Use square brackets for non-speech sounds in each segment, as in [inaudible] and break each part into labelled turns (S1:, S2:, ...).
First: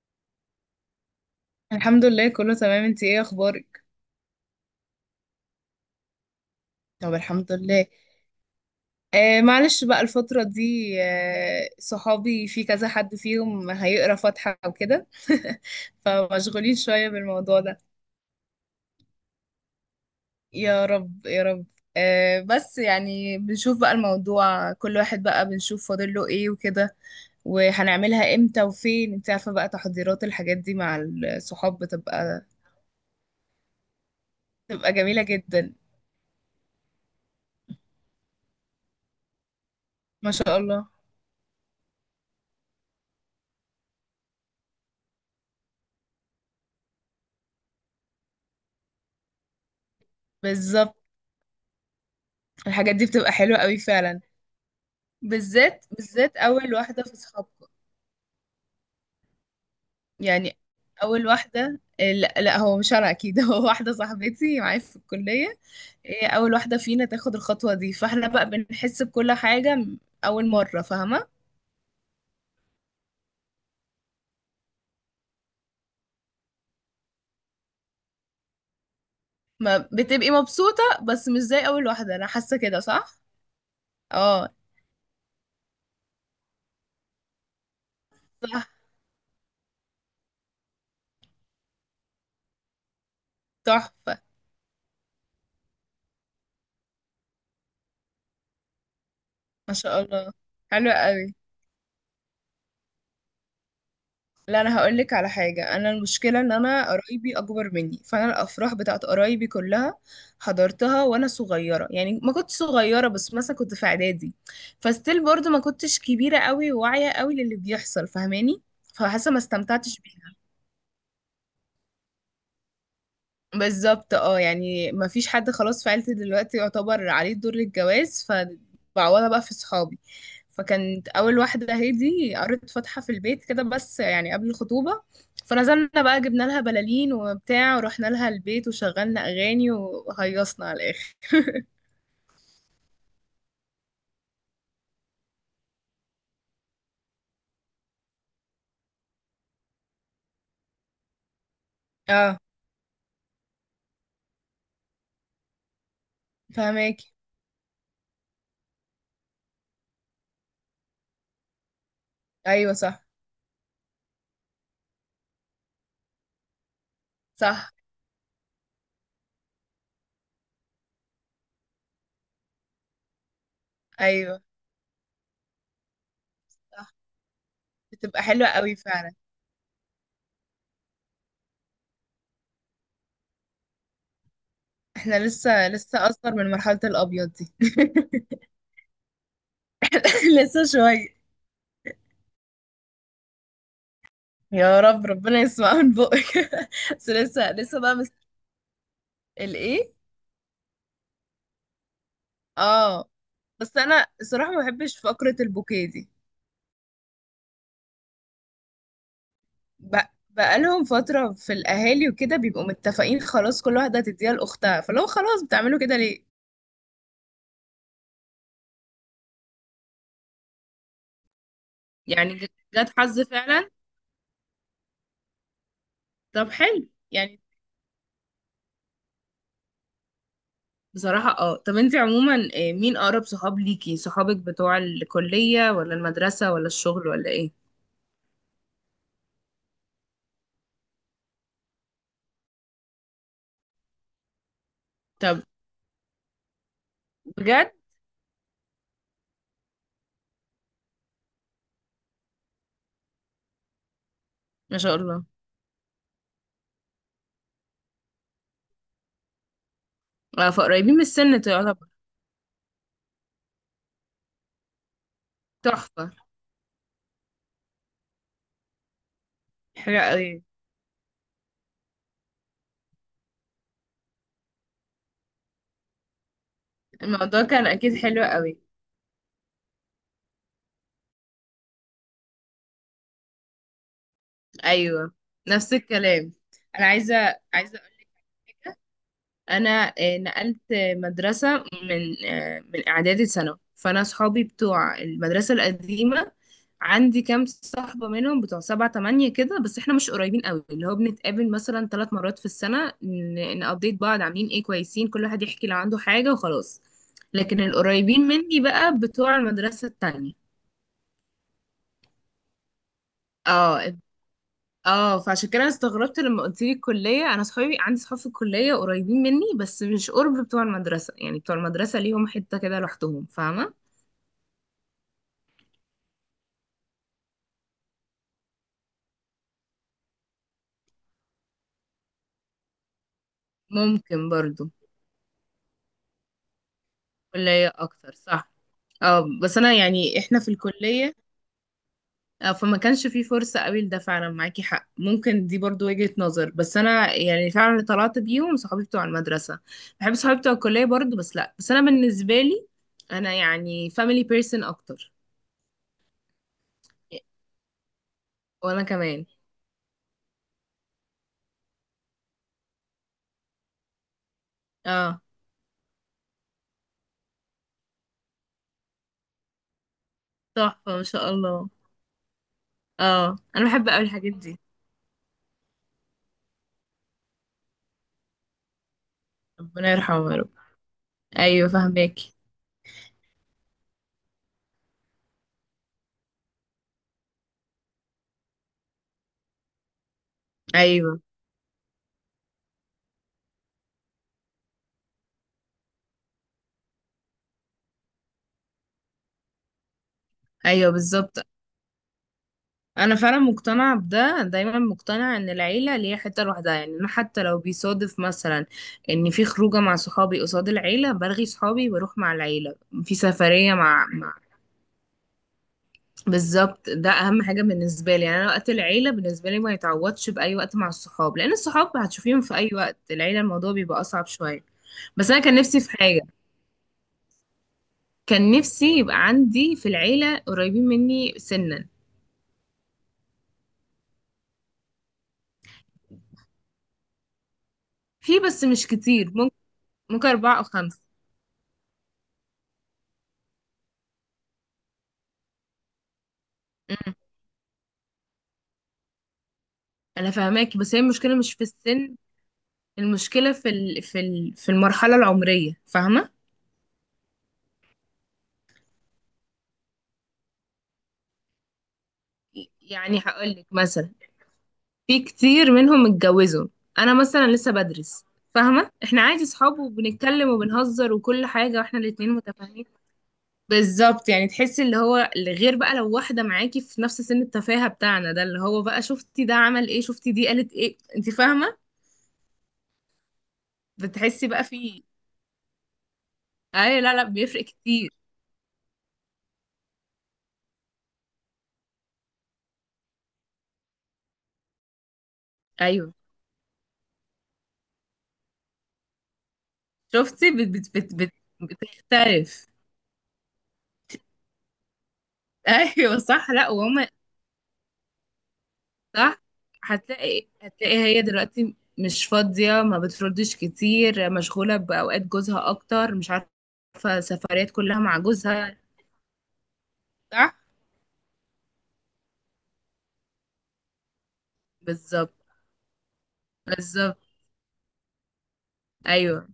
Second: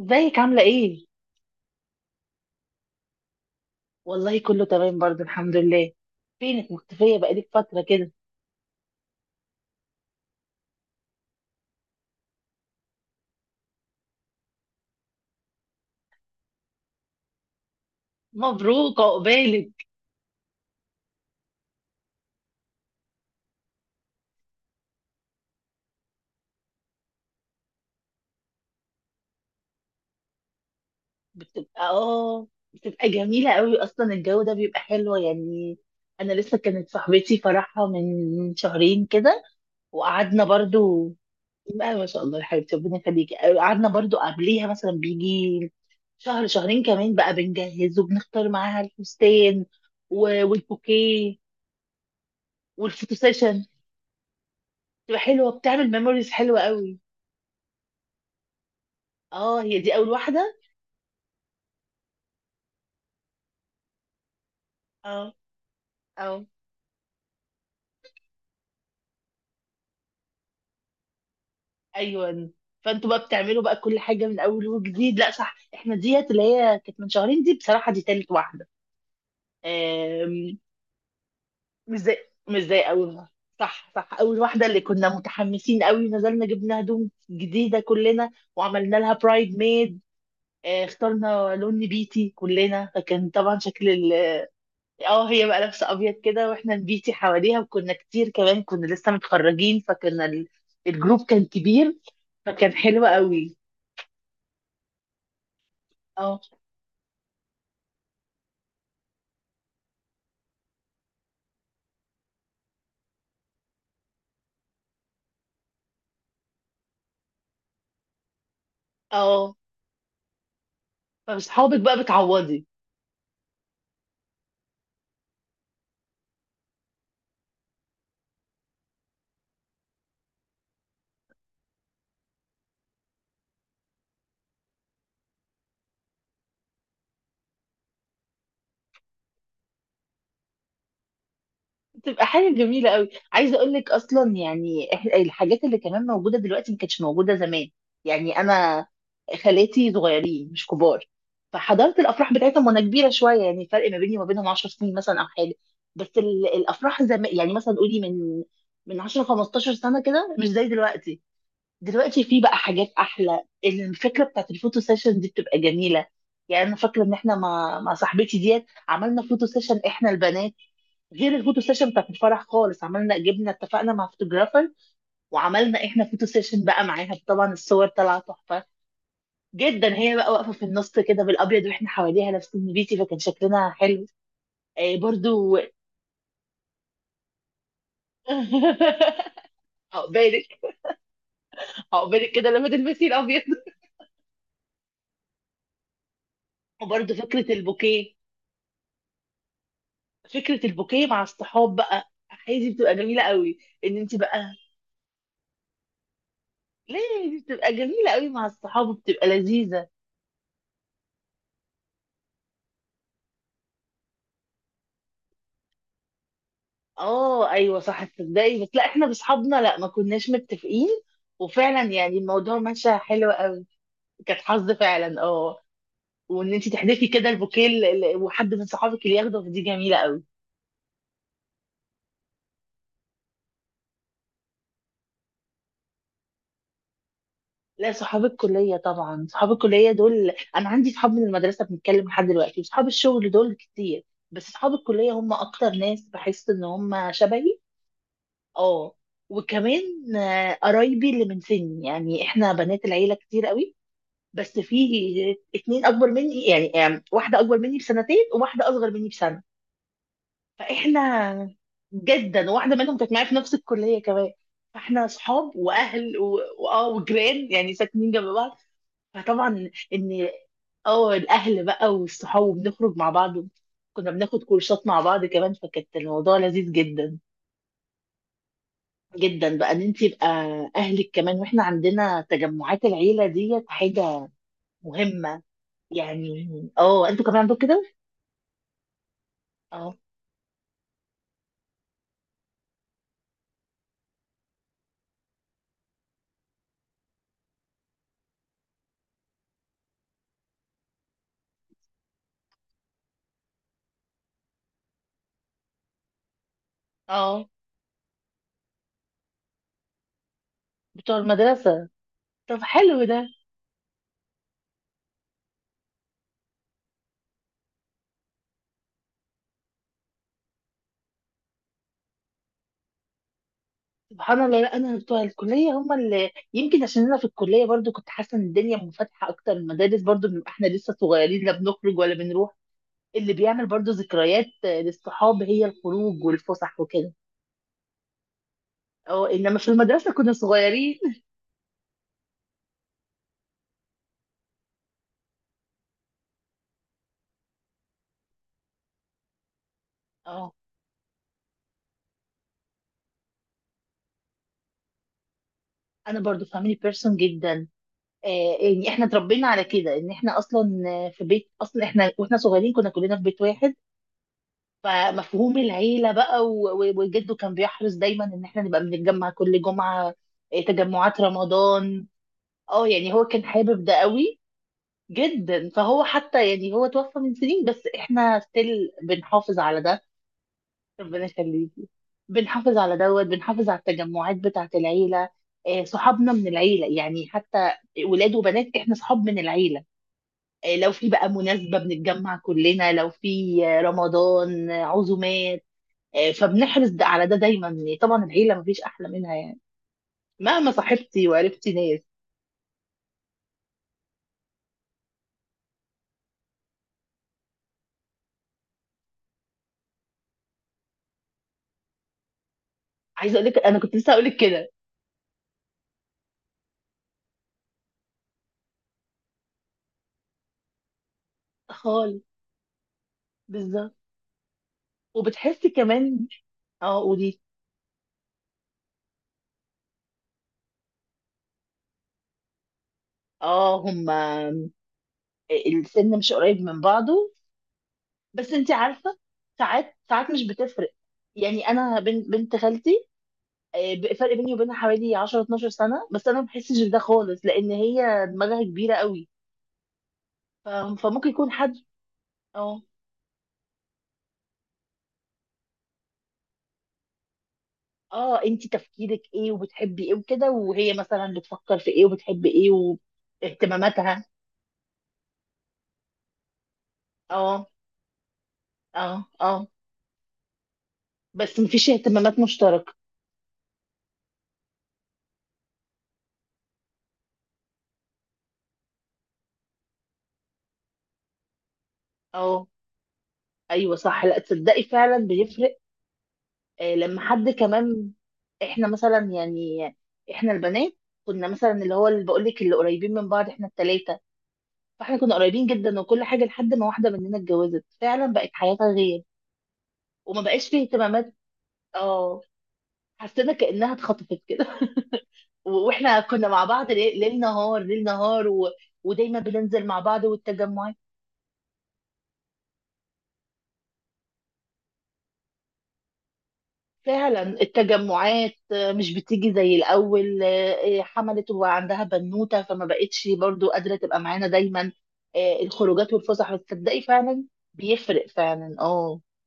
S1: ازيك عاملة ايه؟
S2: الحمد لله، كله تمام. انتي ايه اخبارك؟
S1: والله كله تمام برضه الحمد لله. فينك
S2: طب،
S1: مختفية بقالك
S2: الحمد
S1: فترة
S2: لله.
S1: كده؟
S2: آه، معلش بقى الفترة دي. آه، صحابي في كذا حد فيهم هيقرا فاتحة وكده. [laughs] فمشغولين شوية بالموضوع ده.
S1: مبروك عقبالك.
S2: يا رب يا رب. آه، بس يعني بنشوف بقى الموضوع، كل واحد بقى بنشوف فاضل له ايه وكده. وهنعملها امتى وفين، انت عارفة بقى، تحضيرات الحاجات دي مع الصحاب
S1: بتبقى
S2: بتبقى.
S1: بتبقى جميلة قوي اصلا، الجو ده بيبقى
S2: بتبقى
S1: حلو
S2: جميلة جدا.
S1: يعني. انا لسه كانت صاحبتي فرحها من شهرين كده
S2: ما
S1: وقعدنا
S2: شاء الله.
S1: برضه. لا ما شاء الله يا حبيبتي، ربنا يخليكي. قعدنا برضه قبليها مثلا بيجي شهر شهرين كمان بقى، بنجهز وبنختار معاها الفستان
S2: بالظبط.
S1: والبوكيه
S2: الحاجات دي
S1: والفوتو
S2: بتبقى حلوة
S1: سيشن،
S2: قوي فعلا.
S1: بتبقى حلوه،
S2: بالذات،
S1: بتعمل ميموريز
S2: بالذات
S1: حلوه
S2: اول
S1: قوي.
S2: واحده في صحابكم.
S1: اه هي دي اول واحده.
S2: يعني اول واحده. لا لا، هو مش انا اكيد. [laughs] هو واحده صاحبتي معايا في
S1: اه.
S2: الكليه. هي
S1: اه
S2: اول واحده فينا تاخد الخطوه دي، فاحنا بقى بنحس بكل حاجه اول مره فاهمه.
S1: ايوه، فانتوا بقى بتعملوا بقى كل حاجه من اول وجديد. لا صح، احنا ديت اللي هي كانت من شهرين دي بصراحه دي تالت واحده.
S2: ما بتبقي
S1: آم،
S2: مبسوطه بس مش زي اول
S1: مش
S2: واحده،
S1: زي
S2: انا حاسه
S1: مش زي
S2: كده،
S1: اول
S2: صح؟
S1: واحده. صح صح، اول
S2: اه،
S1: واحده اللي كنا متحمسين قوي، نزلنا جبنا هدوم جديده كلنا
S2: صح.
S1: وعملنا لها برايد ميد. اخترنا لون نبيتي كلنا، فكان طبعا شكل.
S2: تحفه.
S1: اه هي بقى لابسه ابيض كده واحنا نبيتي حواليها، وكنا كتير كمان، كنا لسه
S2: ما
S1: متخرجين
S2: شاء
S1: فكنا
S2: الله، حلوه
S1: الجروب
S2: قوي.
S1: كان كبير فكان حلو قوي.
S2: لا، انا هقول لك على حاجه. انا
S1: اه
S2: المشكله ان انا قرايبي اكبر مني، فانا الافراح بتاعت قرايبي كلها حضرتها وانا صغيره، يعني ما كنت صغيره بس مثلا كنت في اعدادي. فستيل برضو ما كنتش كبيره قوي وواعيه قوي للي بيحصل، فاهماني؟ فحاسه ما
S1: اه،
S2: استمتعتش بيها.
S1: فاصحابك بقى بتعوضي.
S2: بالظبط، اه، يعني ما فيش حد خلاص في عيلتي دلوقتي يعتبر عليه دور الجواز، فبعوضها بقى في صحابي. فكانت اول واحده هادي قريت فاتحه في البيت كده، بس يعني قبل الخطوبه. فنزلنا بقى جبنا لها بلالين وبتاع، ورحنا لها البيت، وشغلنا اغاني، وهيصنا على الاخر.
S1: بتبقى حاجة جميلة قوي. عايزة اقول لك اصلا يعني الحاجات اللي كمان موجودة دلوقتي ما كانتش موجودة زمان. يعني انا خالاتي صغيرين مش كبار، فحضرت الافراح
S2: اه،
S1: بتاعتهم وانا كبيرة شوية، يعني فرق ما بيني وما بينهم 10 سنين مثلا او حاجة. بس الافراح
S2: فهماكي.
S1: زمان، يعني مثلا قولي من 10 15 سنة كده، مش زي دلوقتي. دلوقتي في بقى
S2: ايوه،
S1: حاجات
S2: صح،
S1: احلى. الفكره بتاعت الفوتو سيشن دي بتبقى جميله. يعني انا فاكره ان احنا
S2: صح.
S1: مع صاحبتي ديت عملنا فوتو سيشن احنا البنات، غير الفوتو سيشن بتاعت الفرح خالص. عملنا جبنا اتفقنا مع
S2: ايوه،
S1: فوتوغرافر وعملنا احنا فوتو سيشن بقى
S2: صح.
S1: معاها، طبعا الصور طالعه
S2: بتبقى حلوه
S1: تحفه
S2: قوي فعلا.
S1: جدا. هي بقى واقفه في النص كده بالابيض واحنا حواليها لابسين بيتي، فكان شكلنا حلو. آه
S2: احنا
S1: برضو.
S2: لسه لسه اصغر من مرحله الابيض دي.
S1: [laughs]
S2: [laughs]
S1: عقبالك،
S2: لسه شويه.
S1: عقبالك كده لما تلبسي الابيض.
S2: يا رب، ربنا يسمع من بقك. [laughs] بس
S1: وبرضو فكره
S2: لسه لسه بقى
S1: البوكيه،
S2: الايه
S1: فكره البوكيه مع الصحاب بقى، هي دي بتبقى
S2: اه،
S1: جميله قوي
S2: بس
S1: ان
S2: انا
S1: انت
S2: الصراحه
S1: بقى.
S2: ما بحبش فقره البوكيه دي.
S1: ليه؟ دي بتبقى جميله قوي مع الصحاب وبتبقى لذيذه.
S2: ب- بقالهم فتره في الاهالي وكده، بيبقوا متفقين خلاص، كل واحده هتديها لاختها، فلو خلاص بتعملوا كده ليه؟
S1: اه ايوه صح، تصدقي بس لا احنا باصحابنا لا ما كناش متفقين، وفعلا يعني
S2: يعني
S1: الموضوع ماشي
S2: جت حظ
S1: حلو قوي.
S2: فعلا.
S1: كانت حظ فعلا اه.
S2: طب،
S1: وان انت
S2: حلو
S1: تحذفي كده
S2: يعني.
S1: البوكيه وحد من صحابك اللي ياخده، دي جميله قوي.
S2: بصراحه اه. طب انت عموما، مين اقرب صحاب ليكي، صحابك بتوع الكليه ولا المدرسه ولا الشغل ولا ايه؟
S1: لا صحاب الكلية طبعا، صحاب الكلية دول. أنا عندي صحاب من المدرسة بنتكلم لحد دلوقتي، وصحاب الشغل دول كتير، بس صحاب الكلية هم
S2: طب
S1: أكتر ناس بحس إن هم شبهي.
S2: بجد؟
S1: اه وكمان قرايبي اللي من سني. يعني إحنا بنات العيلة كتير قوي، بس
S2: ما
S1: في
S2: شاء الله.
S1: اتنين أكبر مني، يعني واحدة أكبر مني بسنتين وواحدة أصغر مني بسنة.
S2: فقريبين من السن
S1: فإحنا
S2: تعتبر.
S1: جدا، واحدة منهم كانت معايا في نفس الكلية كمان، فإحنا صحاب
S2: تحفه.
S1: وأهل وآه وجيران، يعني ساكنين جنب بعض. فطبعا
S2: حلو قوي.
S1: ان اه الاهل بقى والصحاب، وبنخرج مع بعض، كنا بناخد كورسات مع بعض كمان، فكانت الموضوع لذيذ جدا
S2: الموضوع كان اكيد حلو قوي.
S1: جدا. بقى ان انت يبقى اهلك كمان. واحنا عندنا تجمعات العيله ديت حاجه
S2: ايوه.
S1: مهمه
S2: نفس الكلام.
S1: يعني.
S2: انا
S1: اه انتوا كمان عندكم
S2: عايزه اقول
S1: كده.
S2: لك. انا
S1: اه
S2: نقلت مدرسه من اعدادي ثانوي، فانا صحابي بتوع المدرسه القديمه عندي كام صاحبه منهم، بتوع سبعة تمانية كده، بس احنا مش قريبين قوي، اللي هو بنتقابل مثلا 3 مرات في السنه، نابديت بعض عاملين ايه كويسين، كل واحد يحكي لو عنده حاجه وخلاص.
S1: اه
S2: لكن القريبين مني بقى بتوع المدرسه التانية.
S1: بتوع المدرسه. طب حلو ده.
S2: اه، اه. فعشان كده انا استغربت لما قلت لي الكليه، انا صحابي عندي صحاب في الكليه قريبين مني بس مش قرب بتوع المدرسه، يعني بتوع المدرسه ليهم حته كده لوحدهم، فاهمه؟
S1: سبحان الله، لا انا بتوع الكليه هم اللي يمكن عشان انا في الكليه برضو كنت حاسه ان الدنيا منفتحه اكتر. المدارس برضو بنبقى احنا لسه صغيرين، لا بنخرج ولا بنروح. اللي بيعمل برضو
S2: ممكن
S1: ذكريات
S2: برضو،
S1: للصحاب هي الخروج والفسح وكده.
S2: كليه اكتر، صح. اه،
S1: اه
S2: بس
S1: انما
S2: انا
S1: في
S2: يعني
S1: المدرسه
S2: احنا
S1: كنا
S2: في
S1: صغيرين.
S2: الكليه، فما كانش في فرصه قوي لده، فعلا معاكي حق، ممكن دي برضو وجهه نظر، بس انا يعني فعلا اللي طلعت بيهم صحابي بتوع المدرسه. بحب صحابي بتوع
S1: اه
S2: الكليه برضو، بس لا، بس انا بالنسبه لي انا يعني family person اكتر.
S1: انا برضو فاميلي بيرسون جدا. آه
S2: وانا
S1: يعني احنا
S2: كمان.
S1: اتربينا على كده، ان احنا اصلا في بيت. اصلا احنا واحنا صغيرين كنا كلنا في بيت واحد،
S2: اه،
S1: فمفهوم العيله بقى وجده كان بيحرص دايما ان احنا نبقى بنتجمع كل جمعه.
S2: تحفة، ما
S1: تجمعات
S2: شاء الله.
S1: رمضان. اه يعني هو
S2: اه،
S1: كان
S2: انا بحب
S1: حابب ده
S2: اوي الحاجات
S1: قوي
S2: دي.
S1: جدا، فهو حتى يعني هو توفى من سنين بس احنا ستيل بنحافظ على
S2: ربنا
S1: ده.
S2: يرحمه يا رب.
S1: ربنا
S2: ايوه،
S1: يخليكي.
S2: فاهمك.
S1: بنحافظ على دوت، بنحافظ على التجمعات بتاعة العيلة. صحابنا من العيلة، يعني حتى ولاد وبنات احنا صحاب من العيلة. لو في
S2: ايوه.
S1: بقى مناسبة بنتجمع كلنا، لو في رمضان عزومات. فبنحرص على ده دايما، يعني طبعا العيلة مفيش أحلى منها يعني، مهما
S2: ايوه،
S1: صاحبتي
S2: بالظبط.
S1: وعرفتي ناس.
S2: انا فعلا مقتنعه بده، دايما مقتنعه ان العيله ليها حته لوحدها، يعني انا حتى لو بيصادف مثلا ان في خروجه مع صحابي قصاد العيله، برغي صحابي واروح مع العيله. في
S1: عايزة أقول لك
S2: سفريه
S1: أنا كنت
S2: مع
S1: لسه أقول لك كده
S2: بالظبط ده اهم حاجه بالنسبه لي، يعني انا وقت العيله بالنسبه لي ما يتعوضش باي وقت مع الصحاب، لان الصحاب
S1: خالص،
S2: هتشوفيهم في اي وقت، العيله الموضوع بيبقى
S1: بالظبط.
S2: اصعب شويه. بس انا كان
S1: وبتحسي
S2: نفسي في حاجه.
S1: كمان. اه قولي.
S2: كان نفسي يبقى عندي في العيلة قريبين مني سنا.
S1: اه هما السن مش قريب من بعضه.
S2: في،
S1: بس
S2: بس
S1: انت
S2: مش
S1: عارفه،
S2: كتير، ممكن.
S1: ساعات
S2: ممكن
S1: ساعات مش
S2: أربعة أو
S1: بتفرق.
S2: خمسة.
S1: يعني انا بنت بنت خالتي فرق بيني وبينها حوالي 10 12 سنه، بس انا ما بحسش بده
S2: أمم،
S1: خالص لان هي دماغها كبيره قوي.
S2: أنا
S1: ف-
S2: فاهماكي، بس هي المشكلة
S1: فممكن
S2: مش
S1: يكون
S2: في
S1: حد.
S2: السن.
S1: اه
S2: المشكلة في المرحلة العمرية، فاهمة؟
S1: اه انت تفكيرك ايه وبتحبي ايه وكده، وهي مثلا بتفكر في ايه وبتحب ايه
S2: يعني هقولك مثلا
S1: واهتماماتها.
S2: في كتير منهم اتجوزوا. أنا مثلا لسه
S1: اه
S2: بدرس. فاهمة، احنا
S1: اه
S2: عادي
S1: اه
S2: صحاب وبنتكلم وبنهزر وكل
S1: بس
S2: حاجة،
S1: مفيش
S2: واحنا الاتنين
S1: اهتمامات
S2: متفاهمين.
S1: مشتركه.
S2: بالظبط، يعني تحسي اللي هو اللي غير بقى، لو واحدة معاكي في نفس سن التفاهة بتاعنا ده، اللي هو بقى شفتي ده عمل ايه، شفتي دي قالت ايه، انت فاهمة؟
S1: اه ايوه صح، لا
S2: بتحسي بقى
S1: تصدقي
S2: في
S1: فعلا بيفرق.
S2: اي، لا لا،
S1: لما حد
S2: بيفرق كتير.
S1: كمان، احنا مثلا يعني احنا البنات كنا مثلا اللي هو اللي بقول لك، اللي قريبين من بعض احنا التلاتة، فاحنا كنا قريبين جدا
S2: ايوه
S1: وكل حاجة، لحد ما واحدة مننا اتجوزت فعلا بقت حياتها غير وما
S2: شفتي بت
S1: بقاش فيه
S2: بت بت بت
S1: اهتمامات. اه
S2: بتختلف.
S1: حسينا كأنها اتخطفت كده. [laughs]
S2: [laughs] ايوه
S1: واحنا
S2: صح،
S1: كنا
S2: لا
S1: مع بعض
S2: وهم.
S1: ليل ليل نهار ليل نهار و...
S2: صح.
S1: ودايما بننزل مع بعض
S2: هتلاقي، هتلاقي
S1: والتجمعات.
S2: هي دلوقتي مش فاضية، ما بتردش كتير، مشغولة بأوقات جوزها أكتر، مش عارفة،
S1: فعلا
S2: سفريات كلها مع
S1: التجمعات
S2: جوزها.
S1: مش بتيجي زي الأول.
S2: صح.
S1: حملت وعندها بنوتة فما بقتش برضو قادرة تبقى معانا دايما.
S2: بالظبط.
S1: الخروجات والفسح، بتصدقي
S2: بالظبط.
S1: فعلا بيفرق فعلا اه،
S2: ايوه.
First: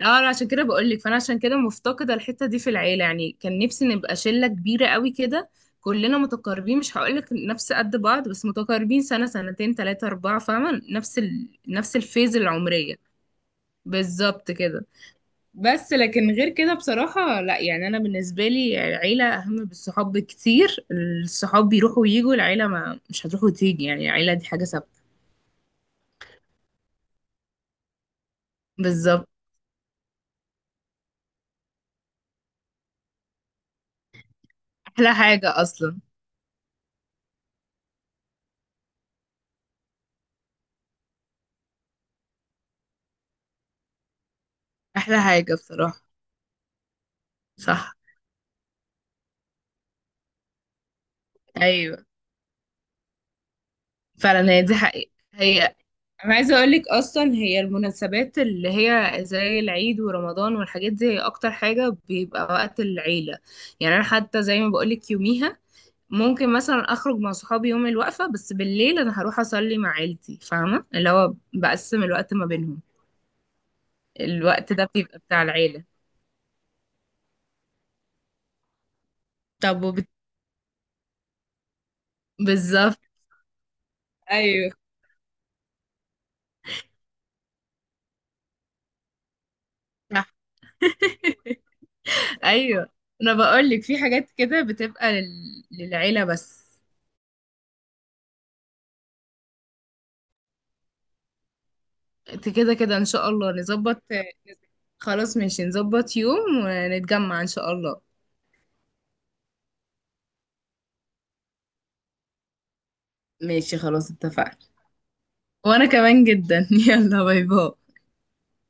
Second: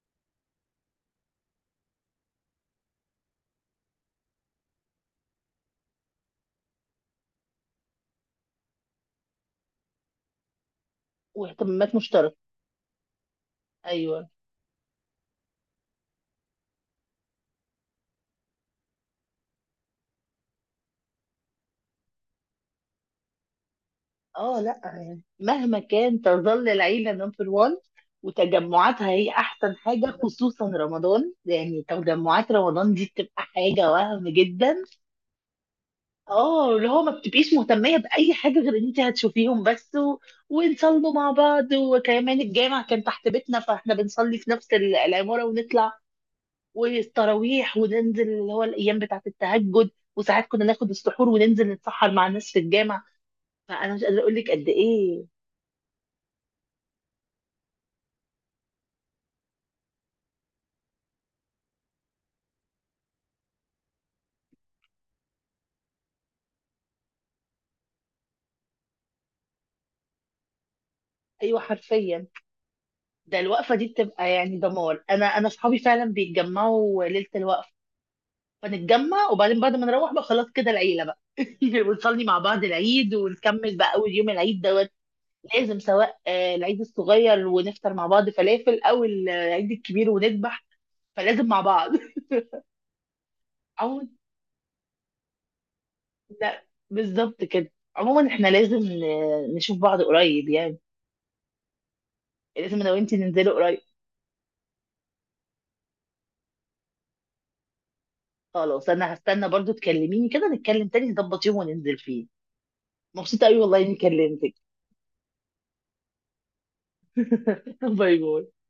S2: اه، أنا عشان كده بقولك، فانا عشان كده مفتقده الحته دي في العيله، يعني كان نفسي نبقى شله كبيره قوي كده. كلنا متقاربين، مش هقولك نفس قد بعض، بس متقاربين سنه سنتين تلاتة اربعة، فاهمه،
S1: واهتمامات
S2: نفس
S1: مشتركة.
S2: الفيز العمريه.
S1: أيوه.
S2: بالظبط كده. بس لكن غير كده بصراحه لا، يعني انا بالنسبه لي العيله اهم بالصحاب بكتير. الصحاب بيروحوا ويجوا، العيله ما مش هتروح وتيجي، يعني العيله دي
S1: اه
S2: حاجه
S1: لا
S2: ثابته.
S1: يعني مهما كان تظل العيلة نمبر وان، وتجمعاتها
S2: بالظبط.
S1: هي أحسن حاجة، خصوصا رمضان. يعني تجمعات رمضان دي بتبقى حاجة وهم جدا.
S2: احلى حاجه اصلا.
S1: اه اللي هو ما بتبقيش مهتمية بأي حاجة غير ان انت هتشوفيهم بس، و... ونصلوا مع بعض، وكمان الجامع كان تحت بيتنا فاحنا بنصلي في نفس
S2: احلى
S1: العمارة
S2: حاجه
S1: ونطلع،
S2: بصراحه.
S1: والتراويح
S2: صح.
S1: وننزل اللي هو الأيام بتاعة التهجد. وساعات كنا ناخد السحور وننزل
S2: ايوه،
S1: نتسحر مع الناس في الجامع. فأنا مش قادرة أقول
S2: فعلا
S1: لك
S2: هي
S1: قد
S2: دي حقيقة،
S1: إيه.
S2: هي انا عايزة اقول لك اصلا، هي المناسبات اللي هي زي العيد ورمضان والحاجات دي هي اكتر حاجة بيبقى وقت العيلة. يعني انا حتى زي ما بقول لك، يوميها ممكن مثلا اخرج مع صحابي يوم الوقفة، بس بالليل انا هروح اصلي مع عيلتي، فاهمة، اللي هو
S1: أيوه
S2: بقسم
S1: حرفيا،
S2: الوقت ما بينهم.
S1: ده الوقفة دي بتبقى يعني
S2: الوقت ده
S1: دمار.
S2: بيبقى بتاع
S1: أنا أصحابي
S2: العيلة.
S1: فعلا بيتجمعوا ليلة الوقفة، فنتجمع، وبعدين بعد
S2: طب
S1: ما نروح بقى خلاص كده العيله بقى، [laughs] ونصلي مع بعض
S2: بالظبط
S1: العيد، ونكمل بقى اول يوم العيد
S2: ايوه.
S1: دوت. لازم سواء العيد الصغير ونفطر مع بعض فلافل، او العيد الكبير
S2: صح.
S1: ونذبح، فلازم مع
S2: [laughs]
S1: بعض. [laughs]
S2: ايوه. انا بقول لك في
S1: عموما
S2: حاجات كده بتبقى للعيلة
S1: لا،
S2: بس.
S1: بالظبط كده. عموما احنا لازم نشوف بعض قريب يعني.
S2: انت كده
S1: لازم انا
S2: كده ان
S1: وانتي
S2: شاء الله
S1: ننزلوا قريب.
S2: نظبط. خلاص، ماشي، نظبط يوم ونتجمع ان شاء الله.
S1: خلاص انا هستنى برضو تكلميني كده، نتكلم تاني نظبط يوم وننزل فيه. مبسوطة قوي
S2: ماشي
S1: والله اني
S2: خلاص،
S1: كلمتك.
S2: اتفقنا. وانا كمان جدا. [laughs] يلا، باي باي.
S1: [laughs] باي باي.